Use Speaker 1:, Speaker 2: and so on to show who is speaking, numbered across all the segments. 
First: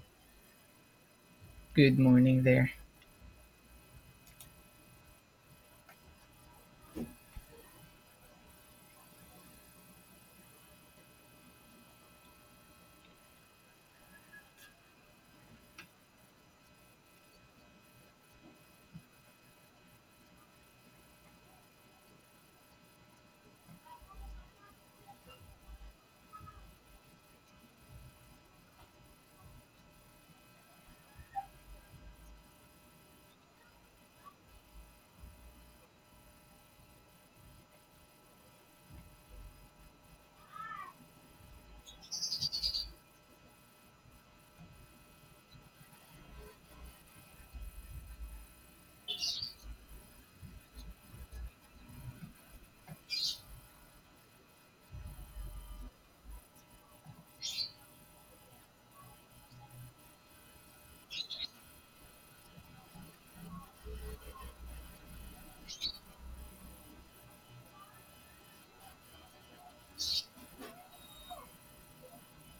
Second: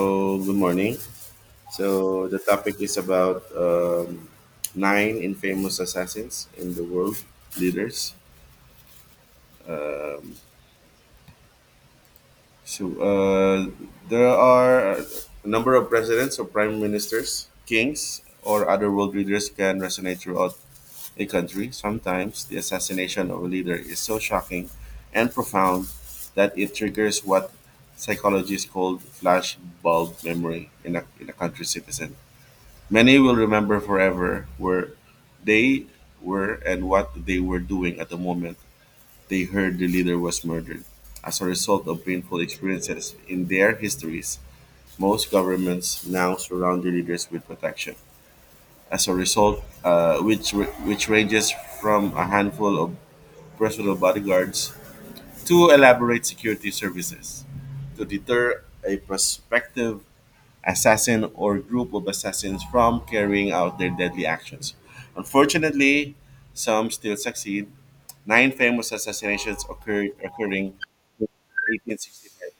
Speaker 1: So, good morning.
Speaker 2: Good
Speaker 1: So, the
Speaker 2: morning there.
Speaker 1: topic is about nine infamous assassins in the world leaders. So, there are a number of presidents or prime ministers, kings, or other world leaders can resonate throughout a country. Sometimes the assassination of a leader is so shocking and profound that it triggers what psychologists call flashbulb memory in a country's citizen. Many will remember forever where they were and what they were doing at the moment they heard the leader was murdered. As a result of painful experiences in their histories, most governments now surround their leaders with protection. As a result, which ranges from a handful of personal bodyguards to elaborate security services to deter a prospective assassin or group of assassins from carrying out their deadly actions. Unfortunately, some still succeed. Nine famous assassinations occurred occurring in 1865.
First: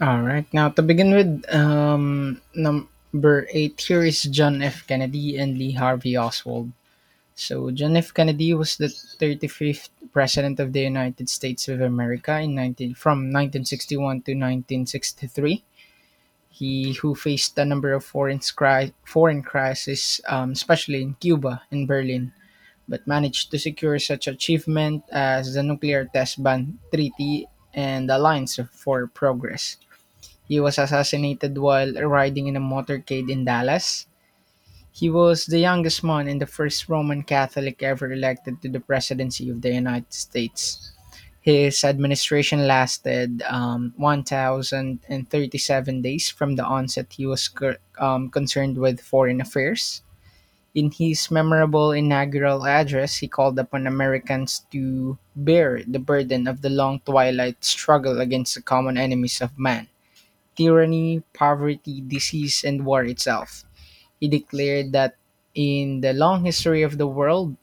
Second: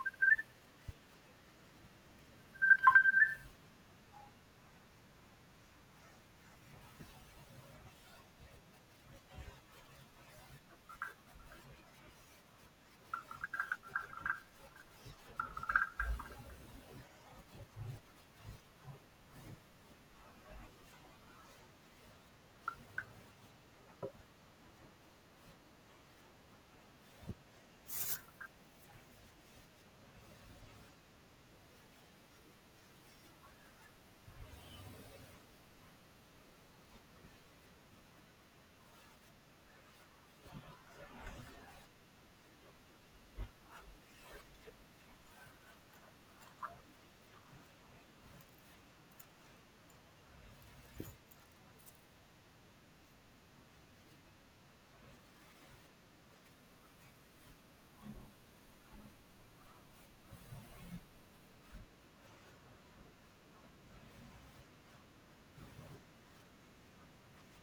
Speaker 2: All right. Now, to begin with, number eight here is John F. Kennedy and Lee Harvey Oswald. So, John F. Kennedy was the 35th President of the United States of America in 19, from 1961 to 1963. He who faced a number of foreign, foreign crises, especially in Cuba and Berlin, but managed to secure such achievement as the nuclear test ban treaty and the alliance for progress. He was assassinated while riding in a motorcade in Dallas. He was the youngest man and the first Roman Catholic ever elected to the presidency of the United States. His administration lasted 1,037 days. From the onset he was concerned with foreign affairs. In his memorable inaugural address, he called upon Americans to bear the burden of the long twilight struggle against the common enemies of man: tyranny, poverty, disease, and war itself. He declared that in the long history of the world,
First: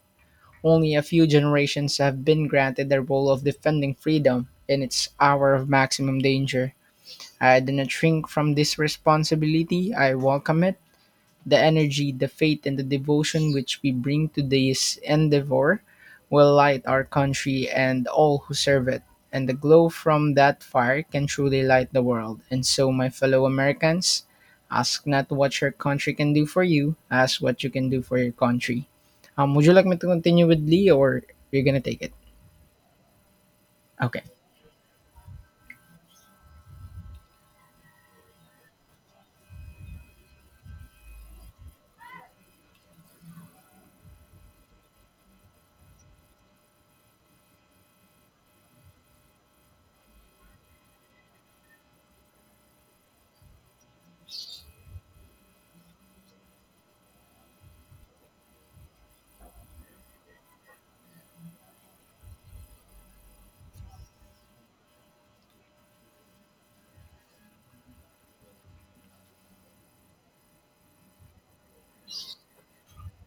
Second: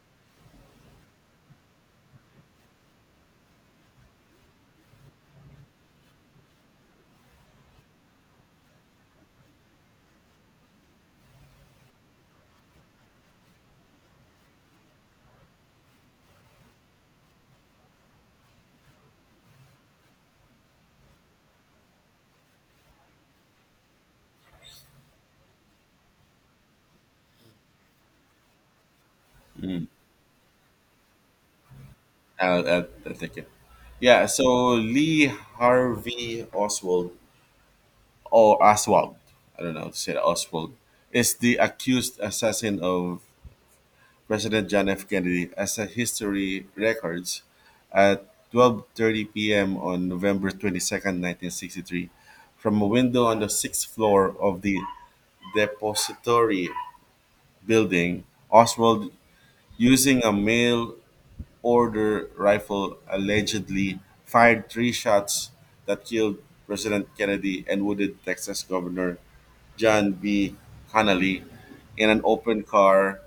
Speaker 2: only a few generations have been granted the role of defending freedom in its hour of maximum danger. I do not shrink from this responsibility, I welcome it, the energy, the faith, and the devotion which we bring to this endeavor will light our country and all who serve it. And the glow from that fire can truly light the world. And so, my fellow Americans, ask not what your country can do for you, ask what you can do for your country. Would you like me to continue with Lee or you're gonna take it?
Speaker 1: I'll take it.
Speaker 2: Okay.
Speaker 1: Yeah, so Lee Harvey Oswald or Oswald, I don't know how to say it, Oswald, is the accused assassin of President John F. Kennedy. As a history records, at 12:30 p.m. on November 22nd, 1963, from a window on the 6th floor of the depository building, Oswald, using a mail order rifle, allegedly fired three shots that killed President Kennedy and wounded Texas Governor John B. Connally in an open car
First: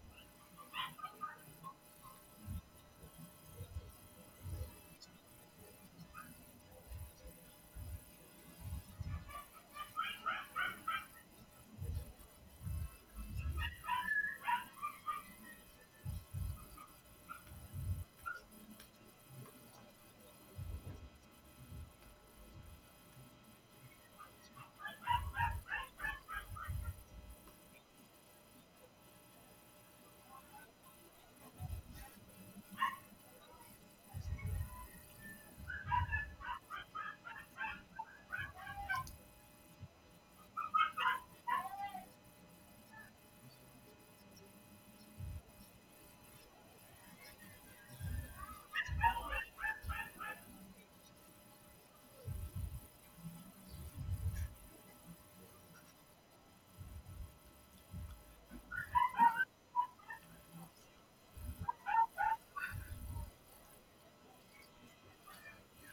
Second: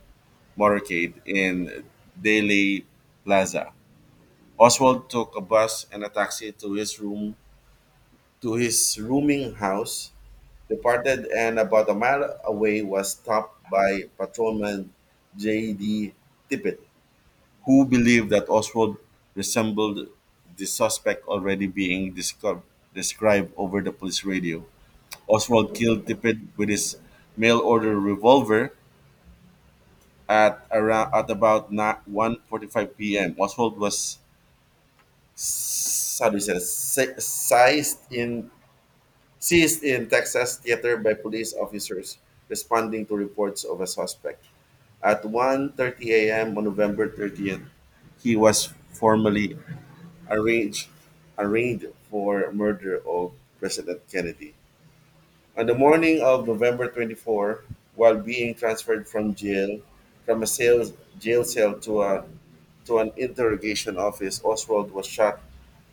Speaker 1: motorcade in Dealey Plaza. Oswald took a bus and a taxi to his rooming house, departed and about a mile away was stopped by patrolman J.D. Tippett, who believed that Oswald resembled the suspect already being discovered, described over the police radio. Oswald killed Tippett with his mail order revolver at about 1:45 p.m. Oswald was — how do you say this? Seized in Texas theater by police officers responding to reports of a suspect. At 1:30 a.m. on November 30th, he was formally arranged arraigned for murder of President Kennedy. On the morning of November 24th, while being transferred from jail, from a sales, jail cell to an interrogation office, Oswald was shot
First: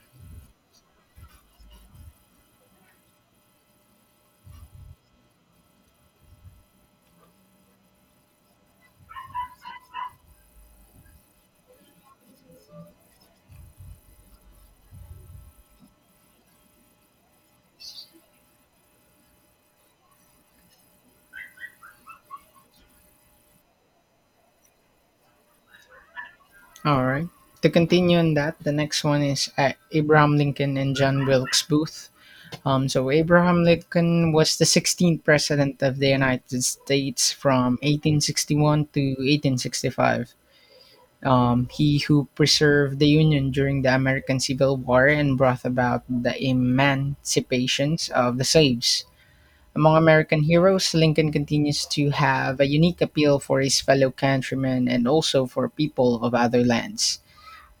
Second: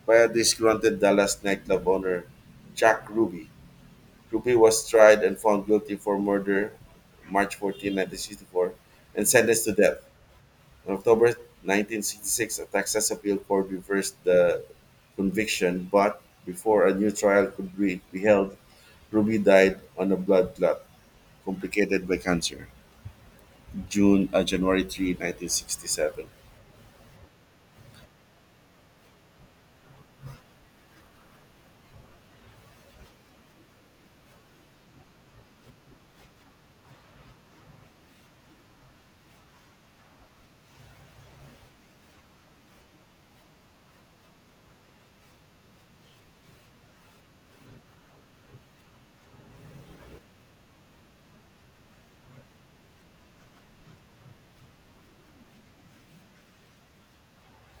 Speaker 1: by a disgruntled Dallas nightclub owner, Jack Ruby. Ruby was tried and found guilty for murder March 14, 1964, and sentenced to death. On October 1966, a Texas appeal court reversed the conviction, but before a new trial could be held, Ruby died on a blood clot complicated by cancer. January 3, 1967.
Speaker 2: All right. To continue on that, the next one is Abraham Lincoln and John Wilkes Booth. So Abraham Lincoln was the 16th president of the United States from 1861 to 1865. He who preserved the Union during the American Civil War and brought about the emancipations of the slaves. Among American heroes, Lincoln continues to have a unique appeal for his fellow countrymen and also for people of other lands.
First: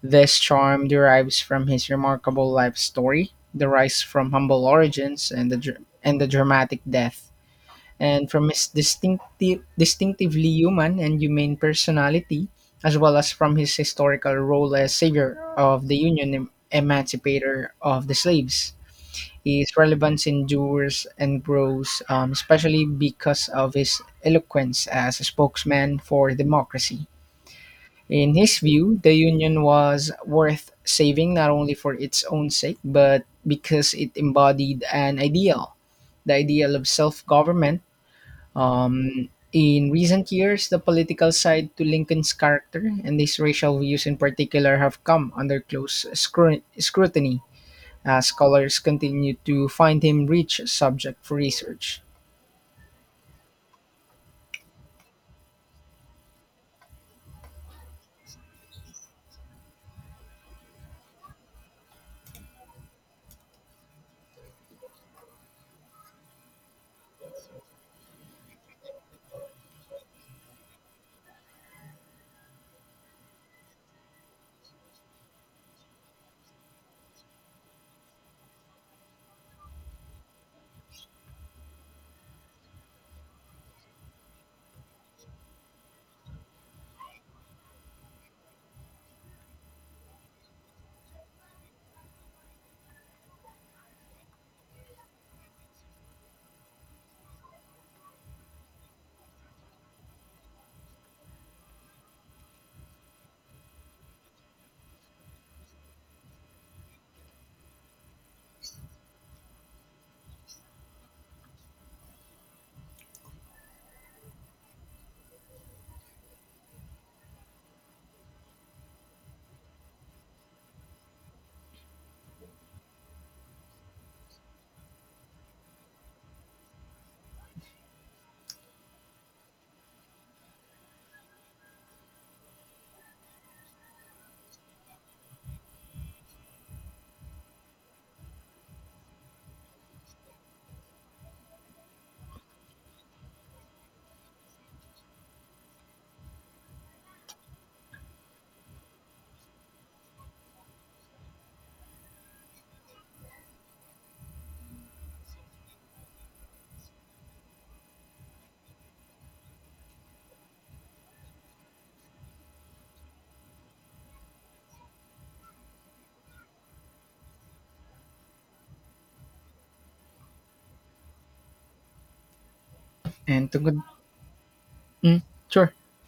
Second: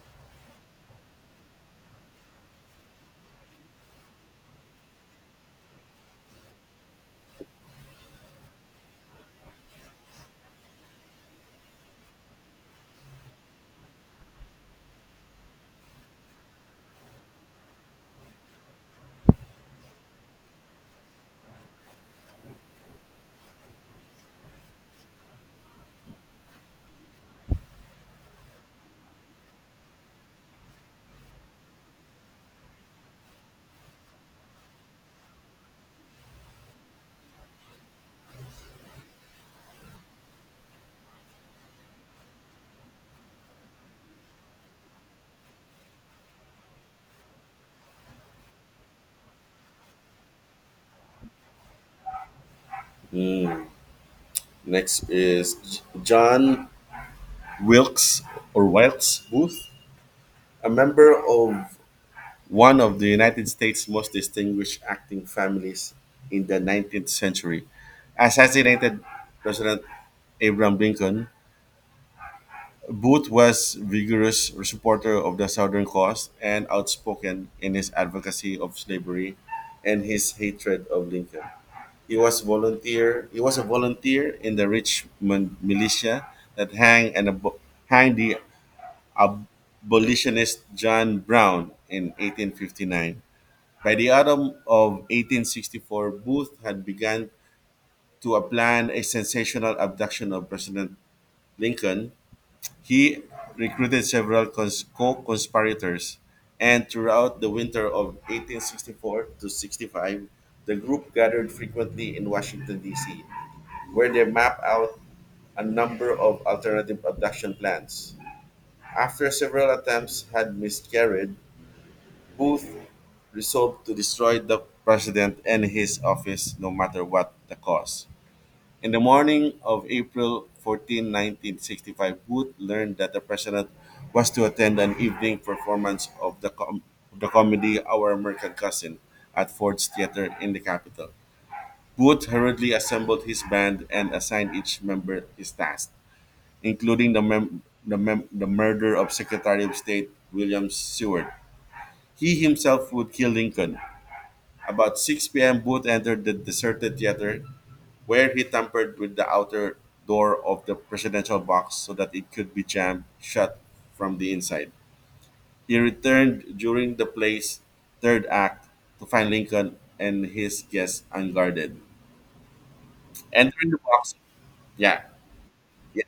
Speaker 2: This charm derives from his remarkable life story, the rise from humble origins and the dramatic death, and from his distinctively human and humane personality, as well as from his historical role as savior of the Union, emancipator of the slaves. His relevance endures and grows, especially because of his eloquence as a spokesman for democracy. In his view, the Union was worth saving not only for its own sake, but because it embodied an ideal, the ideal of self government. In recent years, the political side to Lincoln's character and his racial views in particular have come under close scrutiny as scholars continue to find him rich subject for research.
Speaker 1: Mm. Next is John Wilkes or Wilkes Booth, a member of one of the United States' most distinguished acting families in the 19th century. Assassinated President Abraham Lincoln, Booth was vigorous supporter of the Southern cause and outspoken in his advocacy of slavery and his hatred of Lincoln. He was a volunteer in the Richmond militia that hanged the abolitionist John Brown in 1859. By the autumn of 1864, Booth had begun to plan a sensational abduction of President Lincoln. He recruited several co-conspirators, and throughout the winter of 1864 to 65, the group gathered frequently in Washington, D.C., where they mapped out a number of alternative abduction plans. After several attempts had miscarried, Both resolved to destroy the president and his office, no matter what the cost. In the morning of April 14, 1965, Booth learned that the president was to attend an evening performance of the comedy Our American Cousin at Ford's Theater in the capital. Booth hurriedly assembled his band and assigned each member his task, including the murder of Secretary of State William Seward. He himself would kill Lincoln. About 6 p.m., Booth entered the deserted theater, where he tampered with the outer door of the presidential box so that it could be jammed shut from the inside. He returned during the play's third act to find Lincoln and his guests unguarded.
Speaker 2: And to
Speaker 1: Entering the
Speaker 2: good,
Speaker 1: box, yeah,
Speaker 2: mm, sure.
Speaker 1: yeah,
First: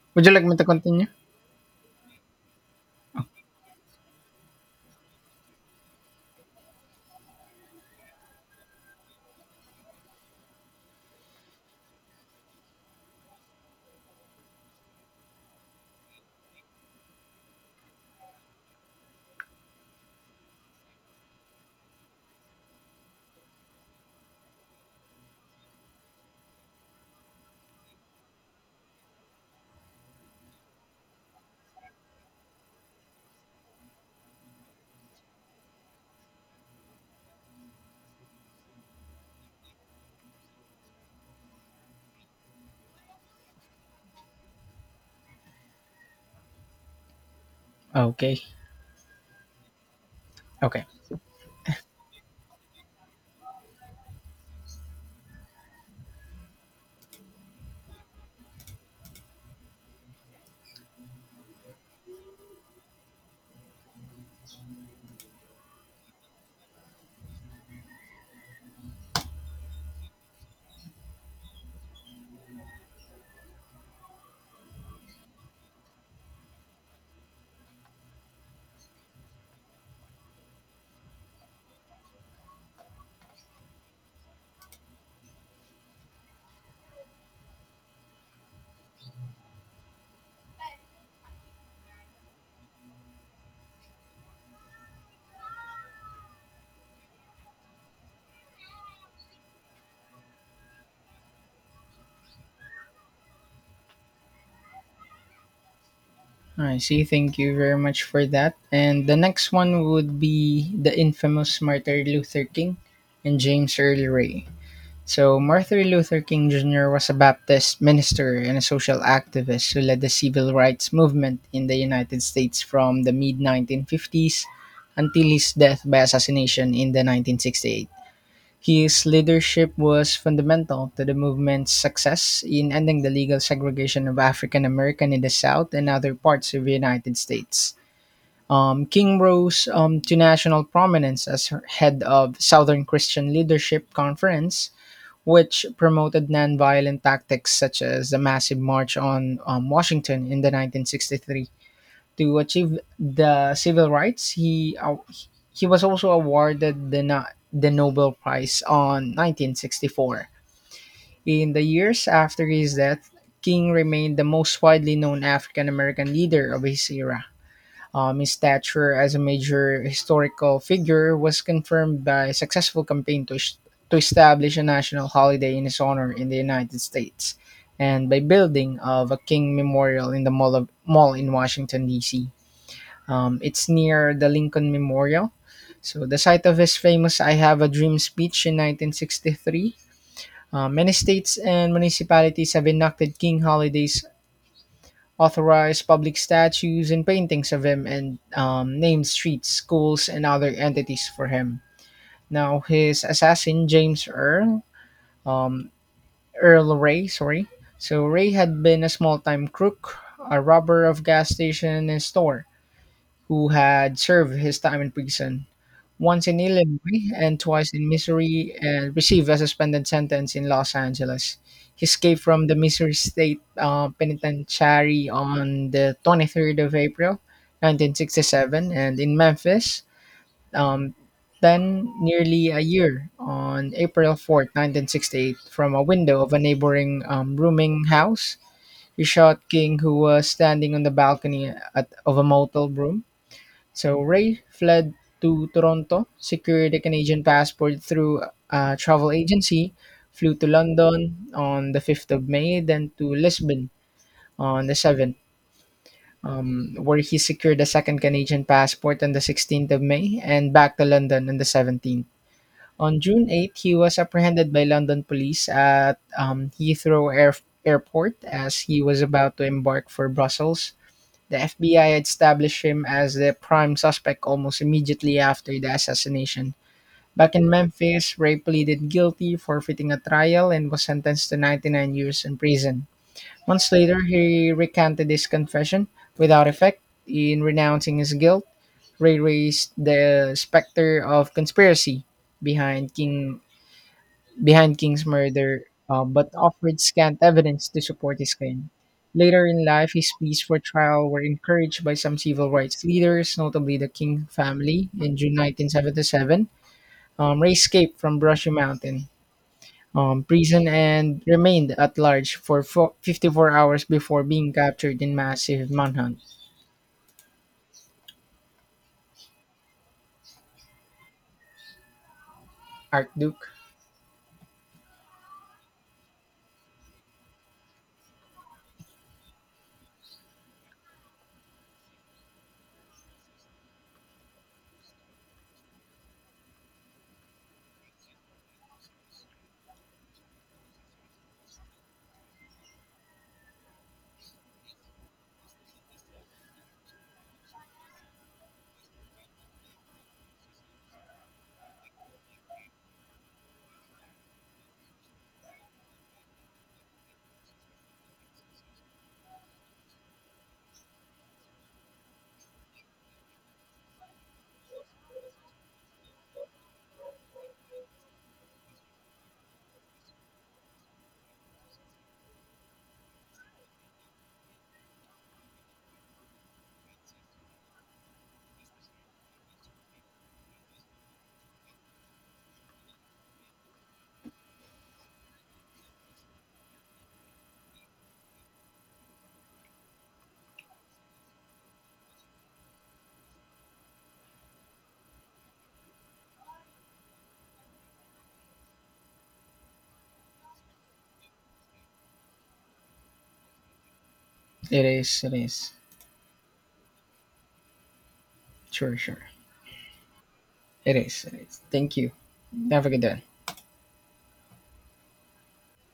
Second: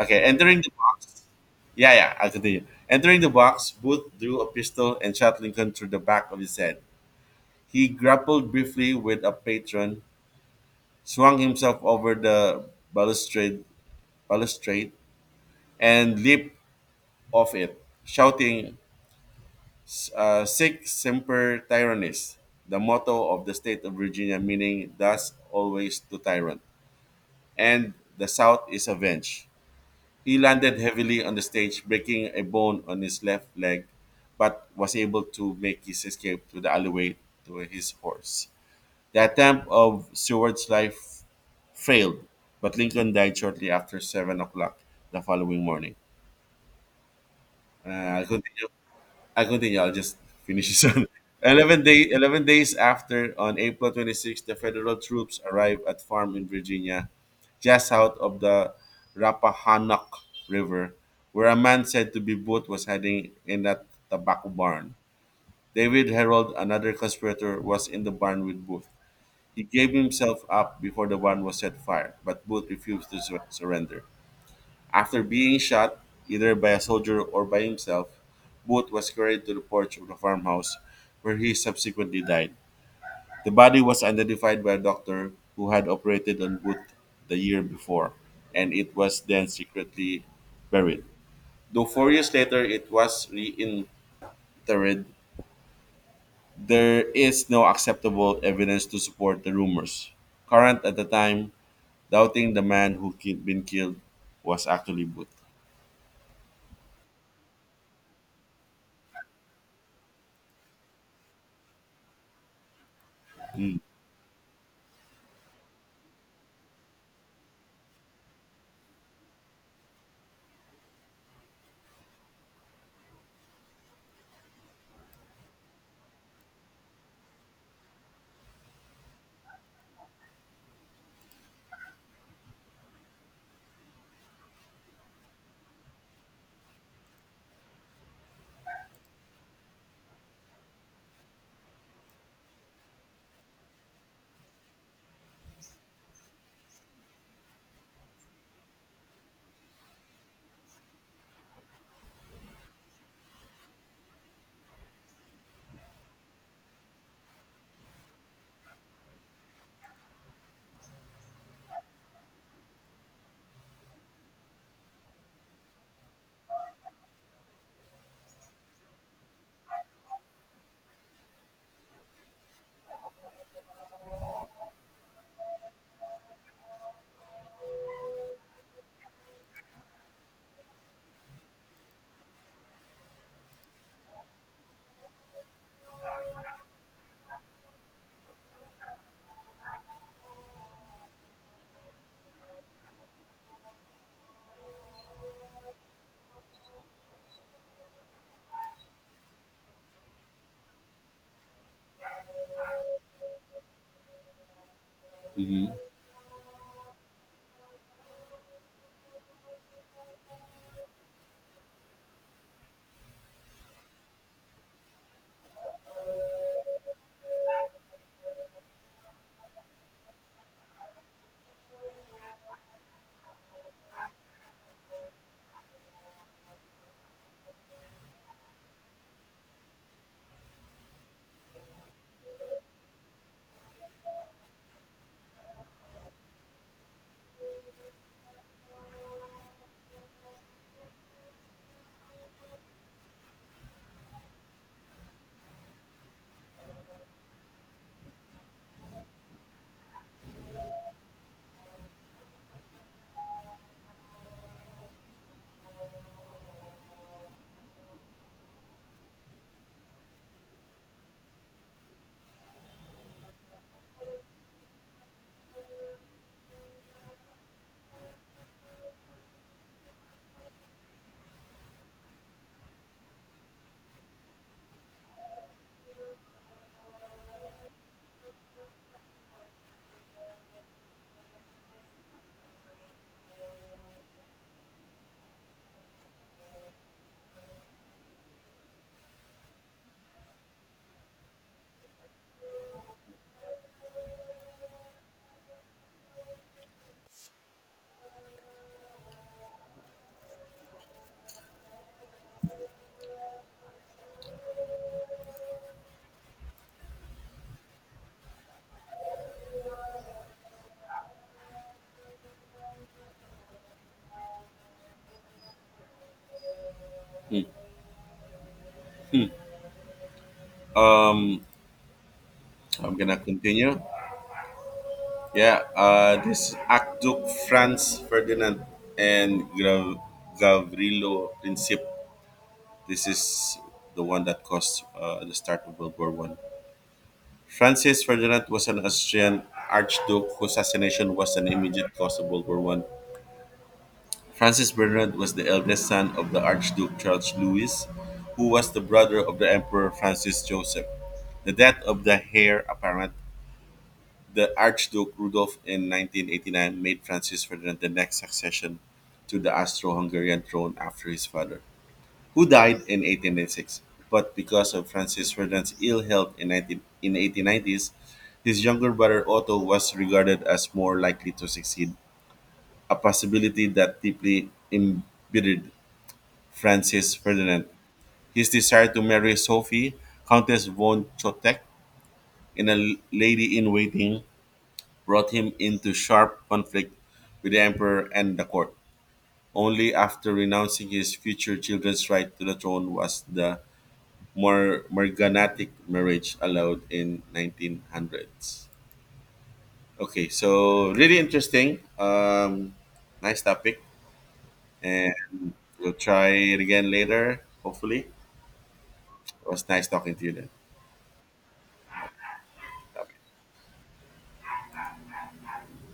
Speaker 1: okay,
Speaker 2: Would you like me to continue?
Speaker 1: yeah, yeah, I'll continue. Entering the box, Booth drew a pistol and shot Lincoln through the back of his head. He grappled briefly with a patron, swung himself over the balustrade, balustrade and leaped off it, shouting, Sic semper tyrannis, the motto of the state of Virginia, meaning thus always to tyrant, and the South is avenged. He landed heavily on the stage, breaking a bone on his left leg, but was able to make his escape to the alleyway to his horse. The attempt of Seward's life failed, but Lincoln died shortly after 7 o'clock the following morning. I'll
Speaker 2: Okay.
Speaker 1: continue. I'll just finish this
Speaker 2: Okay.
Speaker 1: one. 11 days after, on April 26, the federal troops arrived at farm in Virginia, just south of the Rappahannock River, where a man said to be Booth was hiding in a tobacco barn. David Herold, another conspirator, was in the barn with Booth. He gave himself up before the barn was set fire, but Booth refused to surrender. After being shot, either by a soldier or by himself, Booth was carried to the porch of the farmhouse, where he subsequently died. The body was identified by a doctor who had operated on Booth the year before, and it was then secretly buried. Though 4 years later it was reinterred, there is no acceptable evidence to support the rumors current at the time, doubting the man who had been killed was actually Booth.
Speaker 2: I see. Thank you very much for that. And the next one would be the infamous Martin Luther King and James
Speaker 1: Mm.
Speaker 2: Earl Ray. So, Martin Luther King Jr. was a Baptist minister and a social activist who led the civil rights movement in the United States from the mid 1950s until his death by assassination in the 1968. His leadership was fundamental to the movement's success in ending the legal segregation of African American in the South and other parts of the United States. King rose to national prominence as head of Southern Christian Leadership Conference, which promoted nonviolent tactics such as the massive march on Washington in the 1963 to achieve the civil rights. He was also awarded the the Nobel Prize on 1964. In the years after his death, King remained the most widely known African American leader of his era. His stature as a major historical figure was confirmed by a successful campaign to, to establish a national holiday in his honor in the United States and by building of a King Memorial in the Mall in Washington, D.C. It's near the Lincoln Memorial. So, the site of his famous I Have a Dream speech in 1963. Many states and municipalities have enacted King holidays, authorized public statues and paintings of him, and named streets, schools, and other entities for him. Now, his assassin, James Earl, um,
Speaker 1: Mhm.
Speaker 2: Earl Ray, sorry. So, Ray had been a small time crook, a robber of gas station and store, who had served his time in prison. Once in Illinois and twice in Missouri, and received a suspended sentence in Los Angeles. He escaped from the Missouri State Penitentiary on the 23rd of April, 1967, and in Memphis, um, then nearly a year on April 4th, 1968, from a window of a neighboring rooming house. He shot King, who was standing on the balcony at, of a motel room. So Ray fled to Toronto, secured a Canadian passport through a travel agency, flew to London on the 5th of May, then to Lisbon on the 7th, where he secured a second Canadian passport on the 16th of May and back to London on the 17th. On June 8th, he was apprehended by London police at Heathrow Airport as he was about to embark for Brussels. The FBI established him as the prime suspect almost immediately after the assassination. Back in Memphis, Ray pleaded guilty, forfeiting a trial, and was sentenced to 99 years in prison. Months later, he recanted his confession without effect. In renouncing his guilt, Ray raised the specter of conspiracy behind King behind King's murder, but offered scant evidence to support his claim. Later in life, his pleas for trial were encouraged by some civil rights leaders, notably the King family. In June 1977, Ray escaped from Brushy Mountain prison and remained at large for 54 hours before being captured in massive manhunt.
Speaker 1: Mm. Um, I'm gonna
Speaker 2: Archduke?
Speaker 1: continue. Yeah, this Archduke Franz Ferdinand and Gavrilo Princip. This is the one that caused the start of World War One. Francis Ferdinand was an Austrian archduke whose assassination was an immediate cause of World War One. Francis Ferdinand was the eldest son of the Archduke Charles Louis, who was the brother of the Emperor Francis Joseph. The death of the heir apparent, the Archduke Rudolf, in 1989 made Francis Ferdinand the next succession to the Austro-Hungarian throne after his father, who died in 1896. But because of Francis Ferdinand's ill health in 1890s, his younger brother Otto was regarded as more likely to succeed, a possibility that deeply embittered Francis Ferdinand. His desire to marry Sophie, Countess von Chotek, and a lady in waiting brought him into sharp conflict with the emperor and the court. Only after renouncing his future children's right to the throne was the more morganatic marriage allowed in 1900s. Okay, so really interesting. Nice topic,
Speaker 2: It
Speaker 1: and
Speaker 2: is, it is.
Speaker 1: we'll try it again later. Hopefully, it
Speaker 2: Sure, sure.
Speaker 1: was nice talking to you then.
Speaker 2: It is, it is. Thank you. Have a good day.